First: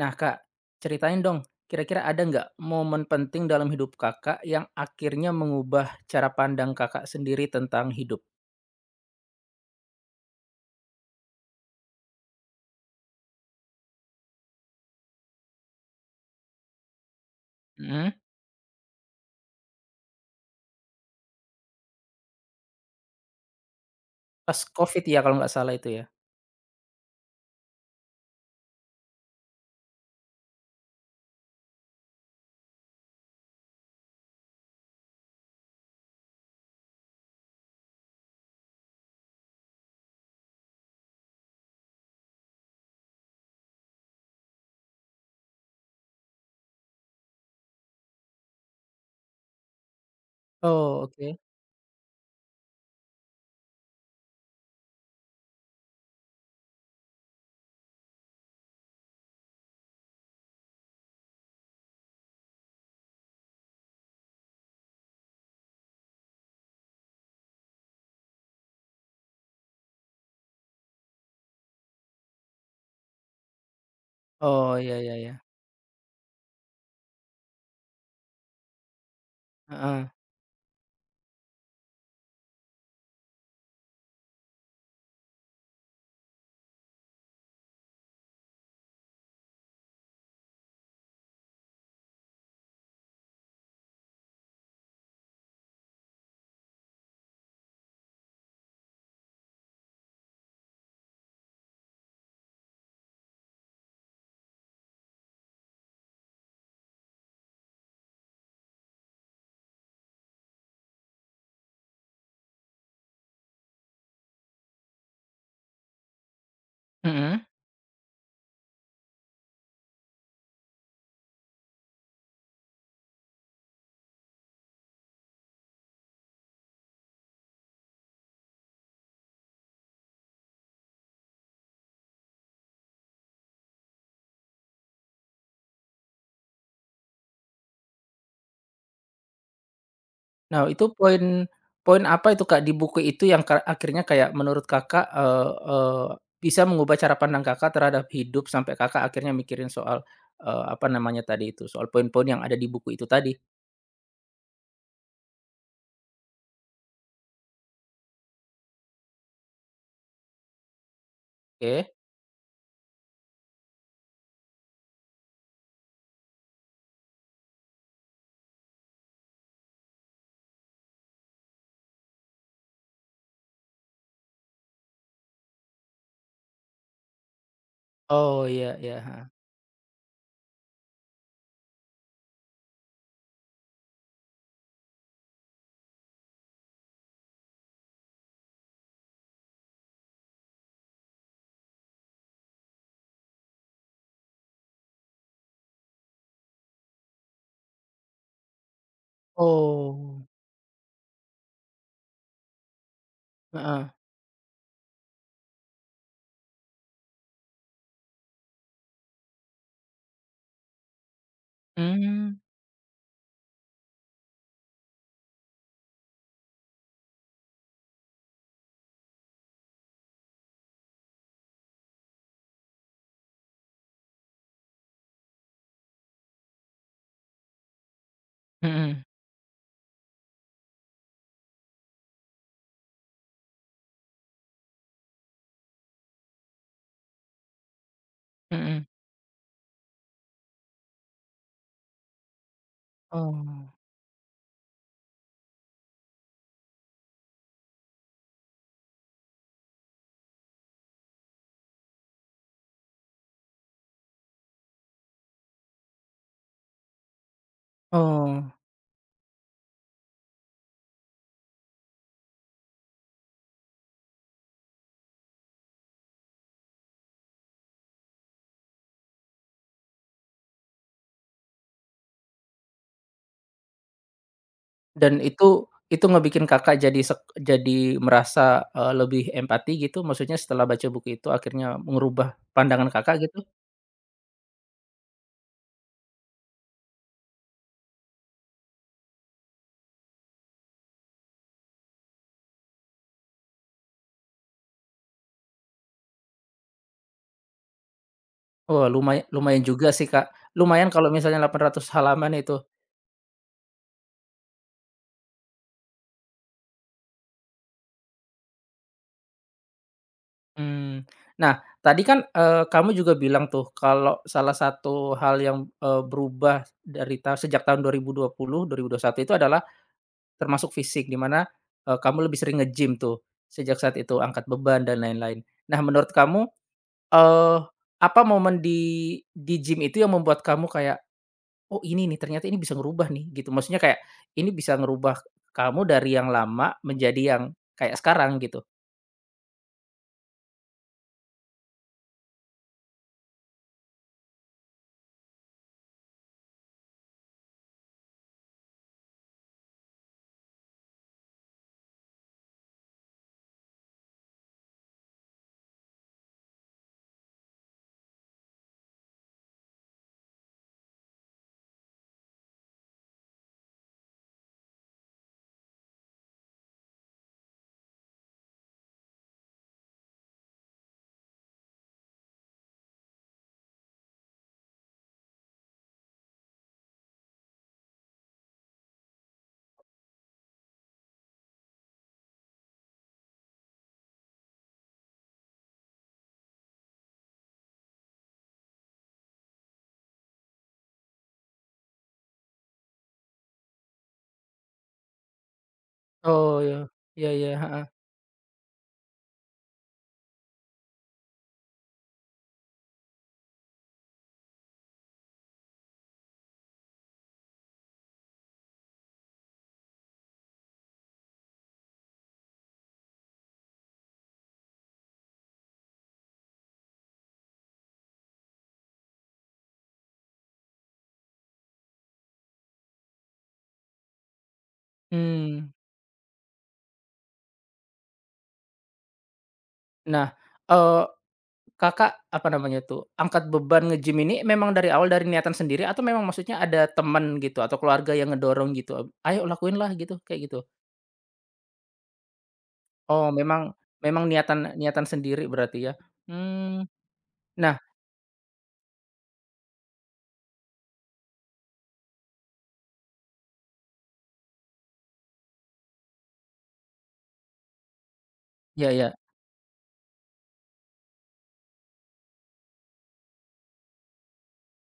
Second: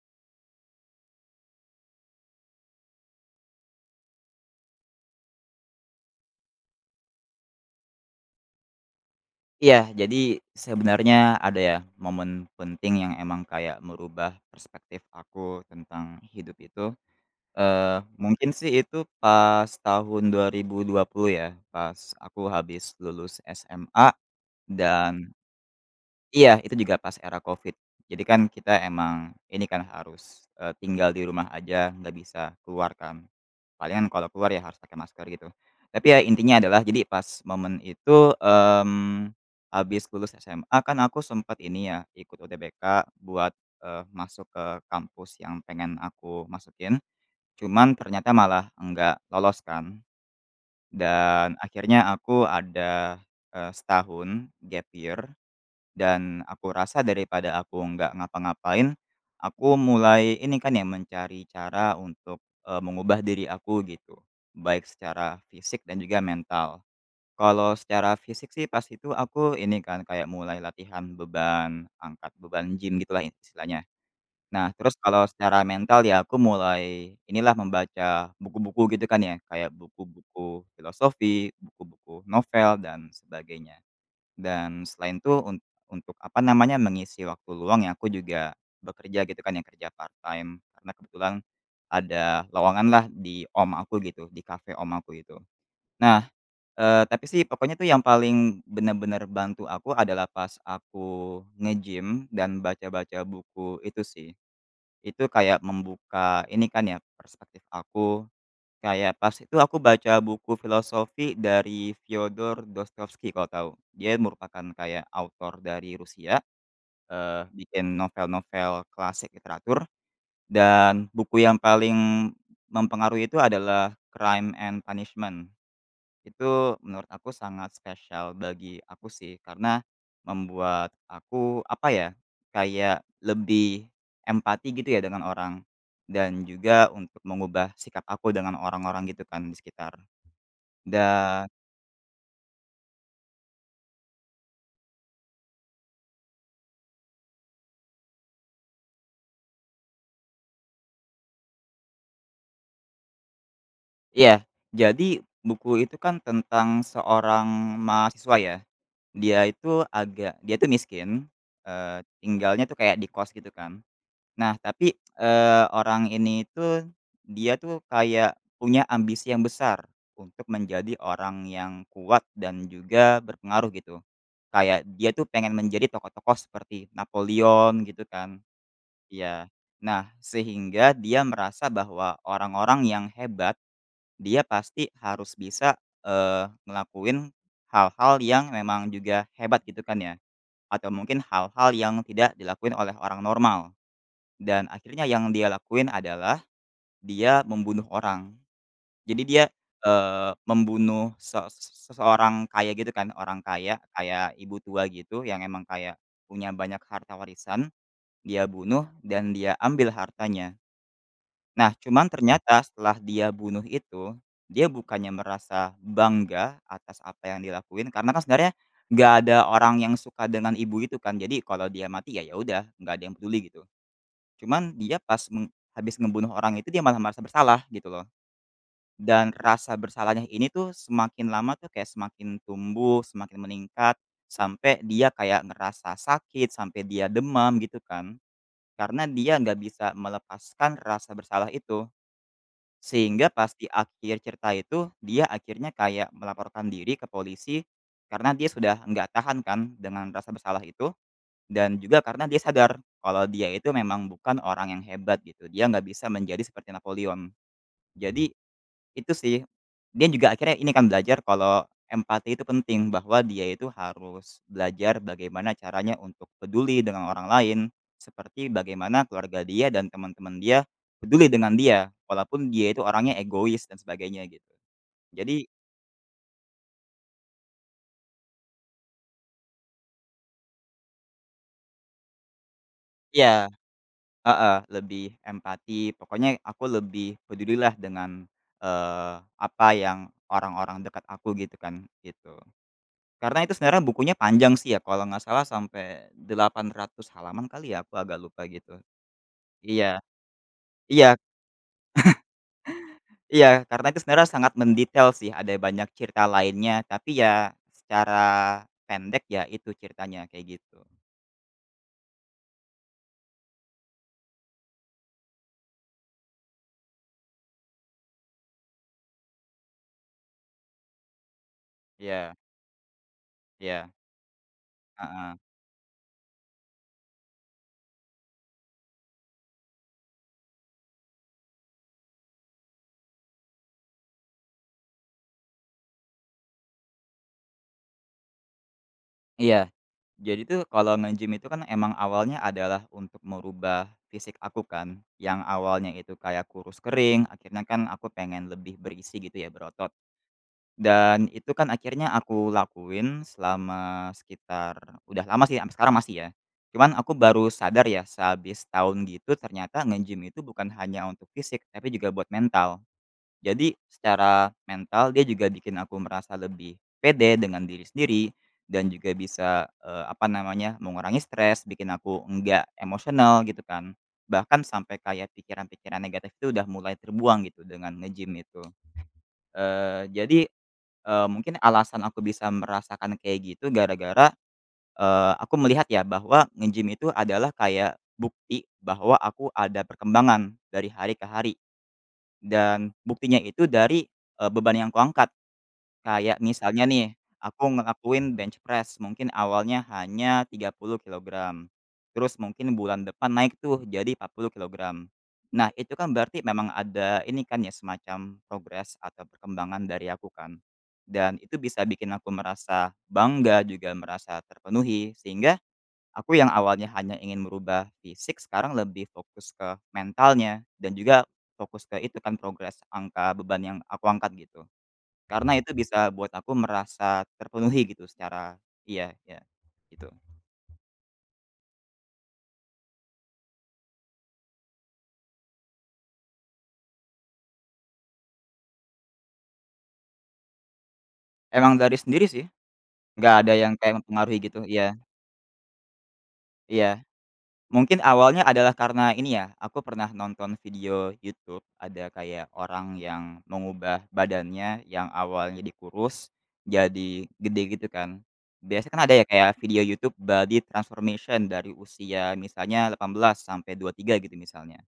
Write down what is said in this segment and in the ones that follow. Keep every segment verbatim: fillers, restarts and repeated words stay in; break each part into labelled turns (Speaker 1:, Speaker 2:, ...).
Speaker 1: Nah, Kak, ceritain dong, kira-kira ada nggak momen penting dalam hidup Kakak yang akhirnya mengubah cara pandang Kakak sendiri tentang hidup?
Speaker 2: Iya, jadi sebenarnya ada ya momen penting yang emang kayak merubah perspektif aku tentang hidup itu, eee,
Speaker 1: Mhm.
Speaker 2: mungkin sih itu pas tahun dua dua ribu dua puluh ya, pas aku habis lulus S M A.
Speaker 1: Pas Covid ya
Speaker 2: dan
Speaker 1: kalau nggak salah itu ya?
Speaker 2: Iya, itu juga pas era Covid. Jadi kan kita emang ini kan harus, eee, tinggal di rumah aja, nggak bisa keluar kan. Palingan kalau keluar ya harus pakai masker gitu. Tapi ya intinya adalah jadi pas momen itu, mmm, habis lulus S M A kan aku sempat ini ya, ikut U T B K buat, eee, masuk ke kampus yang pengen aku masukin, cuman ternyata malah nggak lolos kan.
Speaker 1: Oh, oke.
Speaker 2: Dan akhirnya aku ada, eee, setahun gap year. Dan aku rasa daripada aku nggak ngapa-ngapain, aku mulai ini kan yang mencari cara untuk, eee, mengubah diri aku gitu, baik secara fisik dan juga mental. Kalau secara fisik sih pas itu aku ini kan kayak mulai latihan beban, angkat beban gym gitulah istilahnya. Nah
Speaker 1: Oh,
Speaker 2: terus
Speaker 1: ya ya
Speaker 2: kalau
Speaker 1: ya.
Speaker 2: secara mental ya aku mulai inilah membaca buku-buku gitu kan ya, kayak
Speaker 1: Heeh.
Speaker 2: buku-buku filosofi, buku-buku novel dan sebagainya. Dan selain itu un untuk apa namanya, mengisi waktu luang ya aku juga bekerja gitu kan yang kerja part-time karena kebetulan ada lowongan lah di om aku gitu, di kafe om aku itu. Nah, eee, tapi sih pokoknya tuh yang paling bener-bener bantu aku adalah pas aku nge-gym dan baca-baca buku itu sih. Itu kayak membuka ini kan ya, perspektif aku. Kayak pas itu aku baca buku filosofi dari Fyodor Dostoevsky kalau tahu. Dia merupakan kayak autor dari Rusia,
Speaker 1: Mhm.
Speaker 2: eee, bikin novel-novel klasik literatur, dan buku yang paling mempengaruhi itu adalah Crime and Punishment. Itu menurut aku sangat spesial bagi aku sih, karena membuat aku, apa ya, kayak lebih empati gitu ya dengan orang, dan juga untuk mengubah sikap aku dengan orang-orang gitu kan di sekitar.
Speaker 1: Nah, itu poin
Speaker 2: Dan
Speaker 1: poin apa itu, Kak, di buku itu yang ka akhirnya kayak menurut Kakak, eee eee, bisa mengubah cara pandang Kakak terhadap hidup sampai Kakak akhirnya mikirin soal, eee, apa namanya tadi itu, soal poin-poin yang ada di buku itu tadi?
Speaker 2: iya, jadi buku itu kan tentang seorang mahasiswa ya, dia itu agak dia tuh miskin,
Speaker 1: Oke.
Speaker 2: eee, tinggalnya tuh kayak di kos gitu kan. Nah tapi, eee, orang ini tuh dia tuh kayak punya ambisi yang besar untuk menjadi orang yang kuat dan juga berpengaruh gitu. Kayak dia tuh pengen menjadi tokoh-tokoh seperti Napoleon gitu kan,
Speaker 1: Oh, iya iya.
Speaker 2: iya. Nah sehingga dia merasa bahwa orang-orang yang hebat. Dia pasti harus bisa, eee, ngelakuin hal-hal yang memang juga hebat gitu kan ya, atau mungkin hal-hal yang tidak dilakuin oleh orang normal, dan akhirnya yang dia lakuin adalah dia membunuh orang. Jadi dia,
Speaker 1: Oh,
Speaker 2: eee, membunuh se seseorang kaya gitu kan, orang kaya,
Speaker 1: heeh.
Speaker 2: kayak ibu tua gitu yang emang kayak punya banyak harta warisan, dia bunuh dan dia ambil hartanya. Nah, cuman
Speaker 1: Mmm,
Speaker 2: ternyata setelah dia bunuh itu, dia bukannya merasa bangga atas apa yang dilakuin karena kan sebenarnya nggak ada orang yang suka dengan ibu itu kan. Jadi kalau dia mati ya ya udah, nggak ada yang peduli gitu. Cuman dia pas meng habis ngebunuh orang itu dia malah merasa bersalah gitu loh.
Speaker 1: mhm
Speaker 2: Dan rasa bersalahnya ini tuh semakin lama tuh kayak semakin tumbuh, semakin meningkat sampai dia kayak ngerasa sakit, sampai dia demam gitu kan.
Speaker 1: mhm.
Speaker 2: Karena dia nggak bisa melepaskan rasa bersalah itu. Sehingga pas di
Speaker 1: Oh
Speaker 2: akhir cerita itu, dia akhirnya kayak melaporkan diri ke polisi, karena dia sudah nggak tahan kan dengan rasa bersalah itu, dan juga karena dia sadar kalau dia itu memang bukan orang yang hebat gitu, dia nggak bisa menjadi seperti Napoleon. Jadi
Speaker 1: oh,
Speaker 2: itu sih, dia juga akhirnya ini kan belajar kalau empati itu penting, bahwa dia itu harus belajar bagaimana caranya untuk peduli dengan orang lain, seperti bagaimana keluarga dia dan teman-teman dia peduli dengan dia, walaupun dia itu orangnya egois dan sebagainya gitu.
Speaker 1: dan
Speaker 2: Jadi
Speaker 1: itu itu ngebikin Kakak jadi sek jadi merasa, eee, lebih empati gitu? Maksudnya setelah baca buku itu akhirnya ngerubah pandangan Kakak gitu?
Speaker 2: ya, heeh, lebih empati, pokoknya aku lebih pedulilah dengan, eee, apa yang orang-orang dekat aku gitu kan, gitu. Karena itu sebenarnya bukunya panjang sih ya, kalau nggak salah sampai delapan ratus halaman kali ya, aku agak lupa gitu.
Speaker 1: Wah lumaya lumayan juga
Speaker 2: Iya,
Speaker 1: sih, Kak. Lumayan kalau
Speaker 2: iya,
Speaker 1: misalnya delapan ratus halaman itu.
Speaker 2: iya, karena itu sebenarnya sangat mendetail sih, ada banyak cerita lainnya, tapi ya secara pendek ya itu ceritanya, kayak gitu.
Speaker 1: Mmm. Nah tadi kan, eee, kamu juga bilang tuh kalau salah satu hal yang, eee, berubah dari ta sejak tahun dua ribu dua puluh, satu itu adalah termasuk fisik, di mana, eee, kamu lebih
Speaker 2: Iya,
Speaker 1: sering nge-gym tuh, sejak
Speaker 2: iya,
Speaker 1: saat itu angkat beban dan
Speaker 2: heeh.
Speaker 1: lain-lain. Nah, menurut kamu, eee, apa momen di di gym itu yang membuat kamu kayak, "Oh ini nih, ternyata ini bisa ngerubah nih," gitu? Maksudnya kayak, ini bisa ngerubah kamu dari yang lama menjadi yang kayak sekarang gitu?
Speaker 2: Iya, jadi tuh kalau nge-gym itu kan emang awalnya adalah untuk merubah fisik aku kan, yang awalnya itu kayak kurus kering, akhirnya kan aku pengen lebih berisi gitu ya, berotot. Dan itu kan akhirnya aku lakuin selama sekitar udah lama sih, sampai sekarang masih ya. Cuman aku baru sadar ya sehabis tahun gitu ternyata nge-gym itu bukan hanya untuk fisik, tapi juga buat mental. Jadi secara mental dia juga bikin aku merasa lebih pede dengan diri sendiri dan juga bisa, eee, apa namanya, mengurangi stres, bikin aku enggak emosional gitu kan. Bahkan sampai kayak pikiran-pikiran negatif itu udah mulai terbuang gitu dengan nge-gym itu. Eee, jadi Eee, mungkin alasan aku bisa merasakan kayak gitu gara-gara, eee, aku melihat ya bahwa nge-gym itu adalah kayak bukti bahwa aku ada perkembangan dari hari ke hari dan buktinya itu dari, eee, beban yang kuangkat. Kayak
Speaker 1: Oh,
Speaker 2: misalnya
Speaker 1: ya.
Speaker 2: nih,
Speaker 1: Ya iya,
Speaker 2: aku
Speaker 1: heeh.
Speaker 2: ngelakuin bench press mungkin awalnya hanya tiga puluh kilogram, terus mungkin bulan depan naik tuh jadi empat puluh kilogram. Nah itu kan berarti memang ada ini kan ya semacam progres atau perkembangan dari aku kan. Dan itu bisa bikin aku merasa bangga juga merasa terpenuhi, sehingga aku yang awalnya hanya ingin merubah fisik sekarang lebih fokus ke mentalnya dan juga fokus ke itu kan progres angka beban yang aku angkat gitu. Karena
Speaker 1: Mmm.
Speaker 2: itu bisa buat aku merasa terpenuhi gitu secara iya, iya, gitu.
Speaker 1: Nah, eee Kakak, apa namanya tuh, angkat beban nge-gym ini memang dari awal dari niatan sendiri atau memang maksudnya ada teman gitu atau keluarga yang ngedorong gitu, "Ayo lakuin lah," gitu, kayak gitu?
Speaker 2: Emang dari sendiri sih,
Speaker 1: Oh
Speaker 2: nggak ada yang
Speaker 1: memang,
Speaker 2: kayak
Speaker 1: memang
Speaker 2: mempengaruhi gitu,
Speaker 1: niatan
Speaker 2: iya,
Speaker 1: niatan sendiri berarti ya? Hmm,
Speaker 2: iya.
Speaker 1: nah
Speaker 2: Mungkin awalnya adalah karena ini ya, aku pernah nonton video YouTube, ada kayak orang yang mengubah badannya yang awalnya jadi kurus, jadi gede gitu kan.
Speaker 1: iya
Speaker 2: Biasanya kan
Speaker 1: iya,
Speaker 2: ada ya kayak video YouTube body transformation dari usia misalnya delapan belas sampai dua puluh tiga gitu misalnya.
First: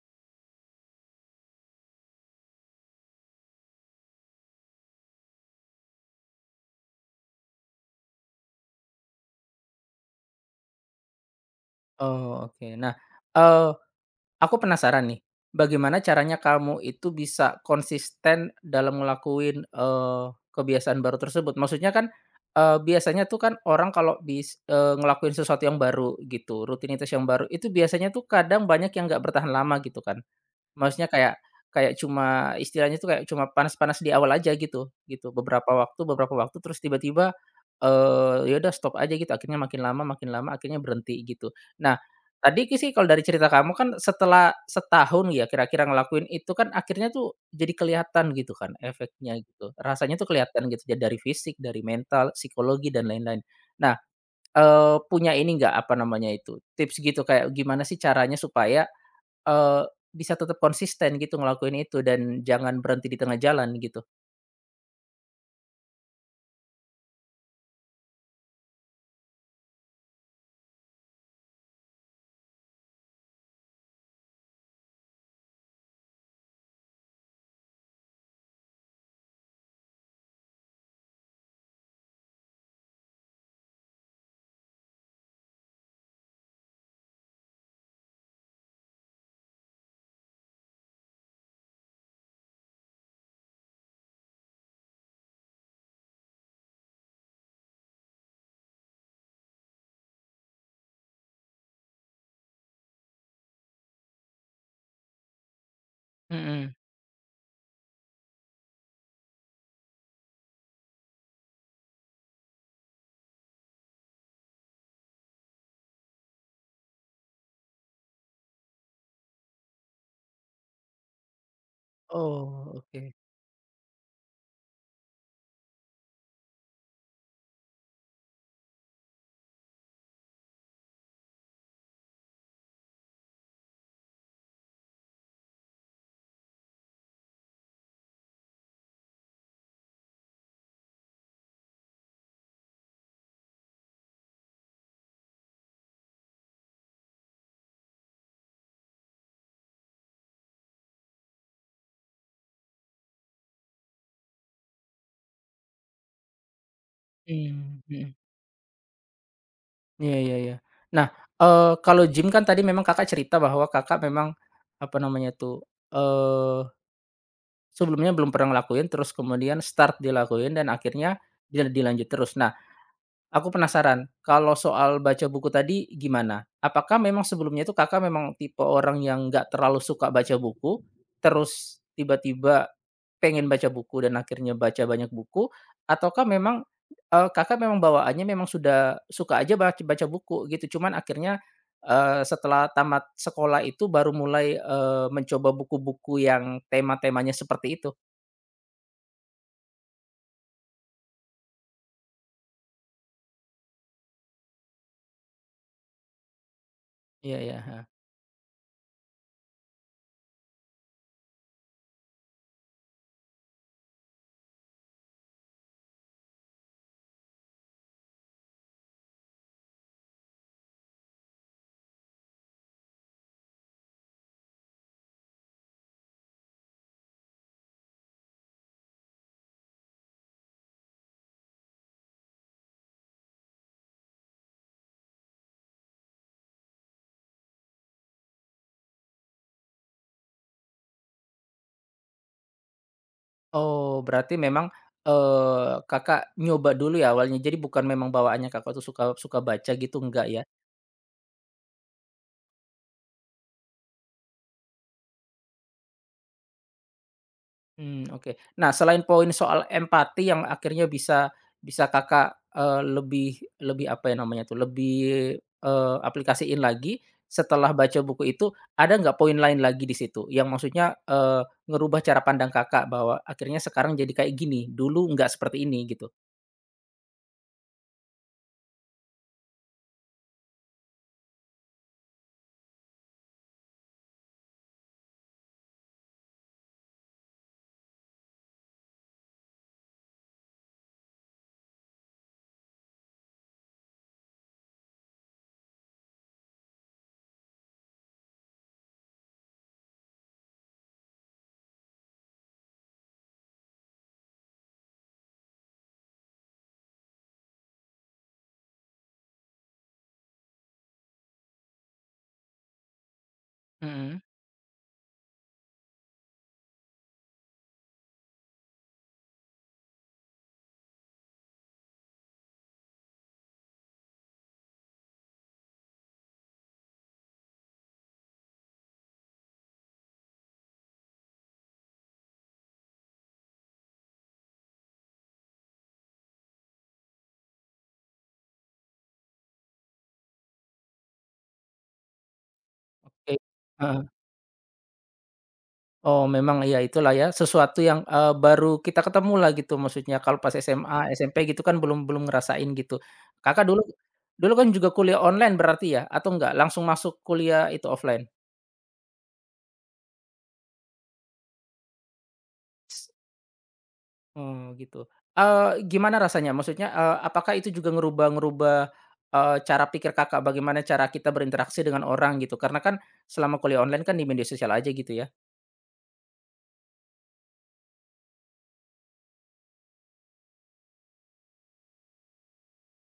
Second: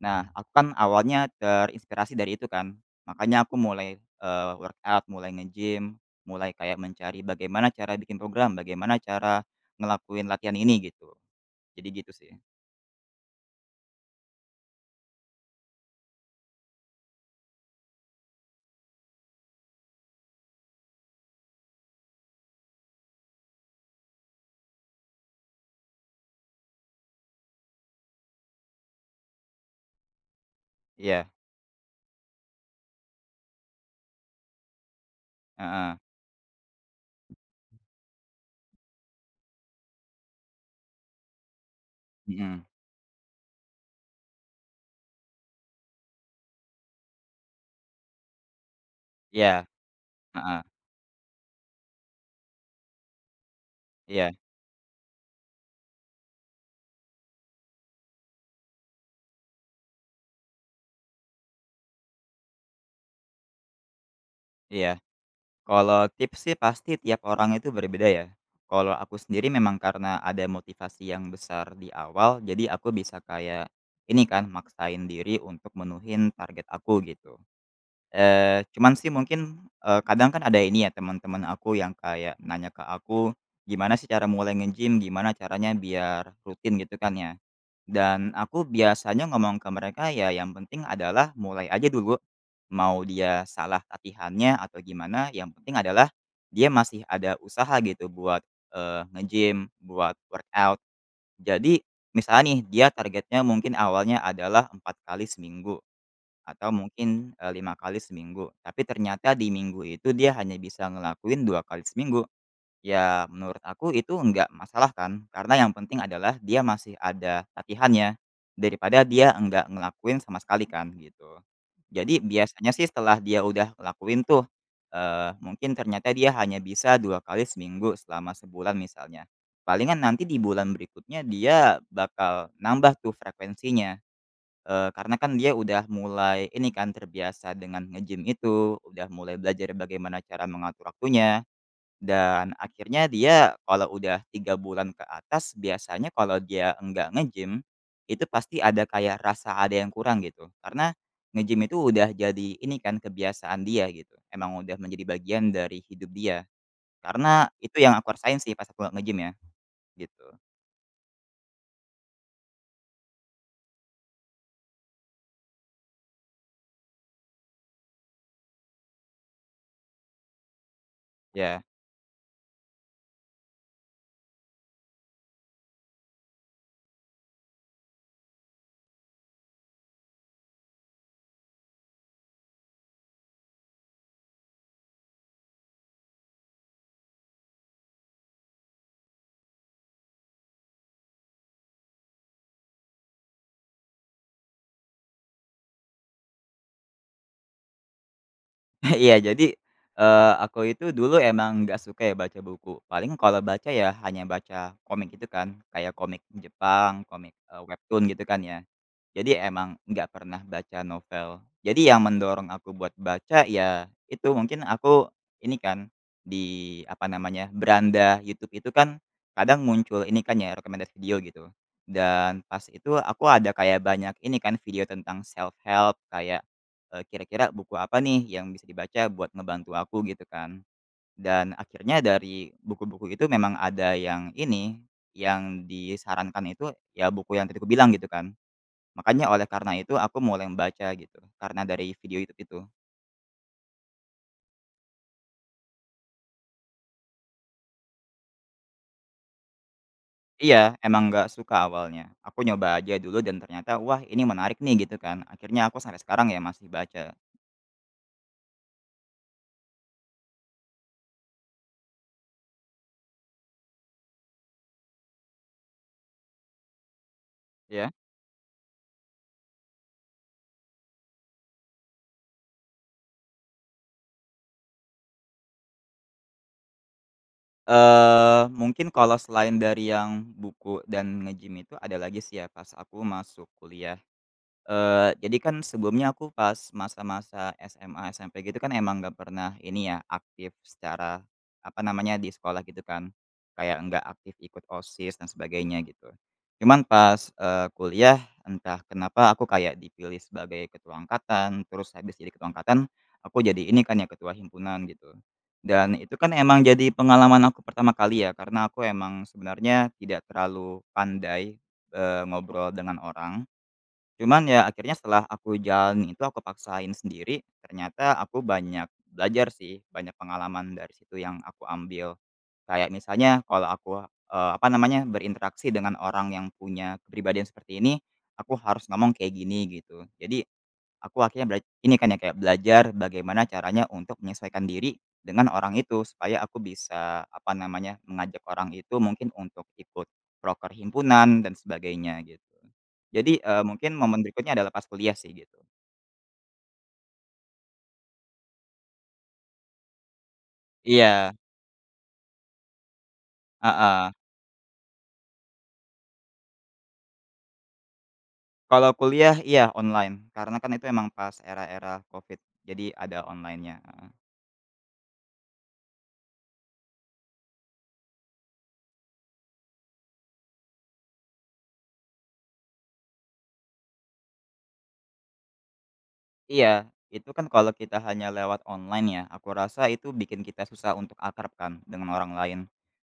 Speaker 2: Nah, aku kan awalnya terinspirasi dari itu kan. Makanya aku mulai, eee, workout, mulai nge-gym, mulai kayak mencari bagaimana cara bikin program, bagaimana cara ngelakuin latihan ini gitu. Jadi gitu sih.
Speaker 1: oh oke. Nah, eee aku penasaran nih, bagaimana caranya kamu itu bisa konsisten dalam ngelakuin, eee, kebiasaan baru tersebut? Maksudnya kan, eee, biasanya tuh kan orang kalau bis eee, ngelakuin sesuatu yang baru gitu, rutinitas yang baru, itu biasanya tuh kadang banyak yang nggak bertahan lama gitu kan. Maksudnya
Speaker 2: Iya,
Speaker 1: kayak kayak cuma istilahnya tuh kayak cuma panas-panas di awal aja gitu gitu, beberapa
Speaker 2: heeh,
Speaker 1: waktu beberapa waktu terus tiba-tiba, eee, ya udah stop aja gitu, akhirnya makin lama makin lama akhirnya berhenti gitu. Nah,
Speaker 2: mhm,
Speaker 1: tadi ki sih kalau dari cerita kamu kan setelah setahun ya kira-kira ngelakuin itu kan akhirnya tuh jadi kelihatan gitu kan efeknya
Speaker 2: iya,
Speaker 1: gitu, rasanya tuh
Speaker 2: heeh,
Speaker 1: kelihatan gitu ya dari fisik, dari mental, psikologi dan lain-lain. Nah,
Speaker 2: iya,
Speaker 1: eee, punya ini enggak, apa namanya itu, tips gitu kayak gimana sih caranya supaya Eee, bisa tetap konsisten gitu ngelakuin itu dan jangan berhenti di tengah jalan gitu.
Speaker 2: iya. Kalau tips sih pasti tiap orang itu berbeda ya. Kalau aku sendiri memang karena ada motivasi yang besar di awal, jadi aku bisa kayak ini kan, maksain diri untuk menuhin target aku gitu. Eee, cuman sih mungkin, eee, kadang kan ada ini ya teman-teman aku yang kayak nanya ke aku, gimana sih cara mulai nge-gym, gimana caranya biar rutin gitu kan ya. Dan aku biasanya ngomong ke mereka ya yang penting adalah mulai aja dulu, mau dia salah latihannya atau gimana yang penting adalah dia masih ada usaha gitu buat, eee, nge-gym, buat workout. Jadi misalnya nih dia targetnya mungkin awalnya adalah empat kali seminggu. Atau
Speaker 1: Mhm.
Speaker 2: mungkin, eee, lima kali seminggu. Tapi ternyata di minggu itu dia hanya bisa ngelakuin dua kali seminggu. Ya menurut aku itu nggak masalah kan, karena yang penting adalah dia masih ada latihannya, daripada dia enggak ngelakuin sama sekali kan, gitu. Jadi
Speaker 1: Oh,
Speaker 2: biasanya sih
Speaker 1: oke.
Speaker 2: setelah dia udah ngelakuin tuh, eee, mungkin ternyata dia hanya bisa dua kali seminggu selama sebulan misalnya. Palingan nanti di bulan berikutnya dia bakal nambah tuh frekuensinya. Eee, karena kan dia udah mulai ini kan terbiasa dengan nge-gym itu, udah mulai belajar bagaimana cara mengatur waktunya, dan akhirnya dia kalau udah tiga bulan ke atas biasanya kalau dia enggak nge-gym, itu pasti ada kayak rasa ada yang kurang gitu. Karena nge-gym itu udah jadi ini kan kebiasaan dia gitu, emang udah menjadi bagian dari hidup dia. Karena itu
Speaker 1: Mmm,
Speaker 2: yang aku
Speaker 1: mhm.
Speaker 2: rasain sih pas aku nggak nge-gym ya,
Speaker 1: Iya
Speaker 2: gitu.
Speaker 1: iya iya. Nah, eee, kalau gym kan tadi memang Kakak cerita bahwa Kakak memang, apa namanya tuh, eee, sebelumnya belum pernah ngelakuin terus kemudian start dilakuin dan akhirnya
Speaker 2: Ya.
Speaker 1: dil dilanjut terus. Nah aku penasaran, kalau soal baca buku tadi gimana? Apakah memang sebelumnya itu Kakak memang tipe orang yang nggak terlalu suka baca buku, terus tiba-tiba pengen baca buku dan akhirnya baca banyak buku, ataukah memang, eee, Kakak memang bawaannya memang sudah suka aja baca baca buku gitu, cuman akhirnya, eee, setelah tamat sekolah itu baru mulai, eee, mencoba buku-buku yang tema-temanya seperti itu?
Speaker 2: Iya jadi, eee, aku itu dulu emang nggak suka ya baca buku, paling kalau baca ya hanya baca komik gitu kan, kayak komik Jepang, komik,
Speaker 1: Iya iya,
Speaker 2: eee,
Speaker 1: heeh.
Speaker 2: webtoon gitu kan ya. Jadi emang nggak pernah baca novel. Jadi yang mendorong aku buat baca ya itu mungkin aku ini kan di apa namanya, beranda YouTube itu kan kadang muncul ini kan ya rekomendasi video gitu, dan pas itu aku ada kayak banyak ini kan video tentang self help kayak eee, kira-kira buku apa nih yang bisa dibaca buat ngebantu aku gitu kan. Dan akhirnya dari buku-buku itu memang ada yang ini, yang disarankan itu ya buku yang tadi aku bilang gitu kan. Makanya oleh karena itu aku mulai membaca gitu, karena dari video YouTube itu.
Speaker 1: Oh, berarti memang, eee, Kakak nyoba dulu ya awalnya, jadi bukan memang bawaannya Kakak tuh suka suka baca gitu, enggak ya?
Speaker 2: Iya, emang nggak suka awalnya. Aku nyoba aja dulu dan ternyata, wah ini menarik nih gitu kan. Akhirnya aku sampai sekarang ya masih baca.
Speaker 1: Hmm oke. Nah, selain poin soal empati yang akhirnya bisa bisa Kakak, eee, lebih lebih apa ya namanya tuh, lebih, eee, aplikasiin lagi setelah
Speaker 2: Ya,
Speaker 1: baca buku itu, ada nggak poin lain lagi di situ? Yang maksudnya, eee, ngerubah cara pandang Kakak bahwa akhirnya sekarang jadi kayak gini, dulu nggak seperti ini gitu?
Speaker 2: Eee, mungkin kalau selain dari yang buku dan nge-gym itu ada lagi sih ya pas aku masuk kuliah. Eee, jadi kan sebelumnya aku pas masa-masa S M A, S M P gitu kan emang nggak pernah ini ya, aktif secara, apa namanya, di sekolah gitu kan. Kayak nggak aktif ikut OSIS dan sebagainya gitu. Cuman pas, eee, kuliah entah kenapa aku kayak dipilih sebagai ketua angkatan, terus habis jadi ketua angkatan, aku jadi ini kan ya, ketua himpunan gitu. Dan itu kan emang jadi pengalaman aku pertama kali ya, karena aku emang sebenarnya tidak terlalu pandai, eee, ngobrol dengan orang.
Speaker 1: Mhm,
Speaker 2: Cuman ya akhirnya setelah aku jalanin itu aku paksain sendiri, ternyata aku banyak belajar sih, banyak pengalaman dari situ yang aku ambil. Kayak misalnya kalau aku, eee, apa namanya, berinteraksi dengan orang yang punya kepribadian seperti ini, aku harus ngomong kayak gini gitu. Jadi Aku akhirnya bela ini kan ya, kayak belajar bagaimana caranya untuk menyesuaikan diri dengan orang itu, supaya aku bisa, apa namanya, mengajak orang itu mungkin untuk ikut proker himpunan dan sebagainya, gitu. Jadi,
Speaker 1: oke.
Speaker 2: eee, mungkin momen berikutnya adalah pas kuliah sih, gitu.
Speaker 1: Oh memang iya itulah ya sesuatu yang, eee, baru kita ketemu lah gitu maksudnya kalau pas S M A,
Speaker 2: Iya,
Speaker 1: S M P gitu kan belum belum ngerasain gitu. Kakak dulu
Speaker 2: heeh.
Speaker 1: dulu kan juga kuliah online berarti ya atau enggak langsung masuk kuliah itu offline?
Speaker 2: Kalau kuliah, iya online, karena kan itu emang pas era-era Covid, jadi
Speaker 1: S-
Speaker 2: ada online-nya.
Speaker 1: Oh gitu, eee, gimana rasanya? Maksudnya, eee, apakah itu juga ngerubah-ngerubah, eee, cara pikir Kakak bagaimana cara kita berinteraksi dengan orang gitu? Karena kan selama kuliah online kan di media sosial aja gitu ya?
Speaker 2: Iya, itu kan kalau kita hanya lewat online ya, aku rasa itu bikin kita susah untuk akrab kan dengan orang lain.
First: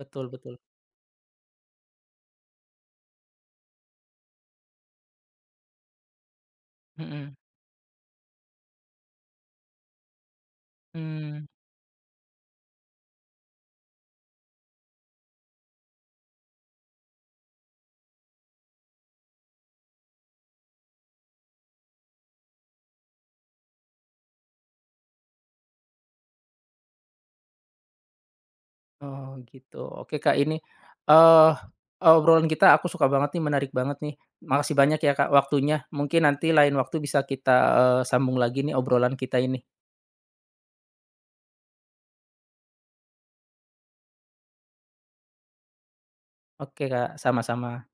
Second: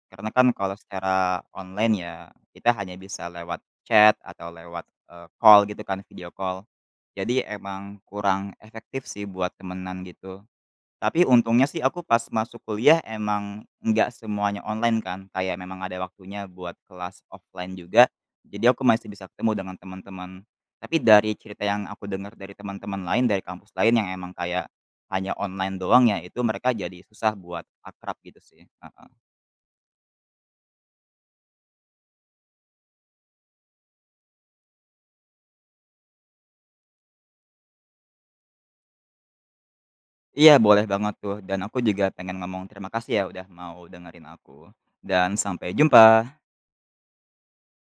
Speaker 1: Betul
Speaker 2: Karena kan
Speaker 1: betul,
Speaker 2: kalau secara online ya, kita hanya bisa lewat chat atau lewat eh, call gitu kan, video call.
Speaker 1: mhm,
Speaker 2: Jadi emang kurang efektif sih buat temenan gitu. Tapi
Speaker 1: mmm.
Speaker 2: untungnya sih aku pas masuk kuliah emang nggak semuanya online kan, kayak memang ada waktunya buat kelas offline juga, jadi aku masih bisa ketemu dengan teman-teman. Tapi dari cerita yang aku dengar dari teman-teman lain, dari kampus lain yang emang kayak hanya online doang ya, itu mereka jadi susah buat akrab gitu sih, heeh.
Speaker 1: Oh gitu. Oke Kak ini, eee, obrolan kita aku suka banget nih, menarik banget nih. Makasih banyak ya Kak waktunya. Mungkin nanti lain waktu bisa kita, eee, sambung lagi nih obrolan kita ini.
Speaker 2: Iya boleh banget tuh, dan aku juga pengen ngomong terima kasih ya udah mau dengerin aku, dan sampai jumpa.
Speaker 1: Oke Kak, sama-sama.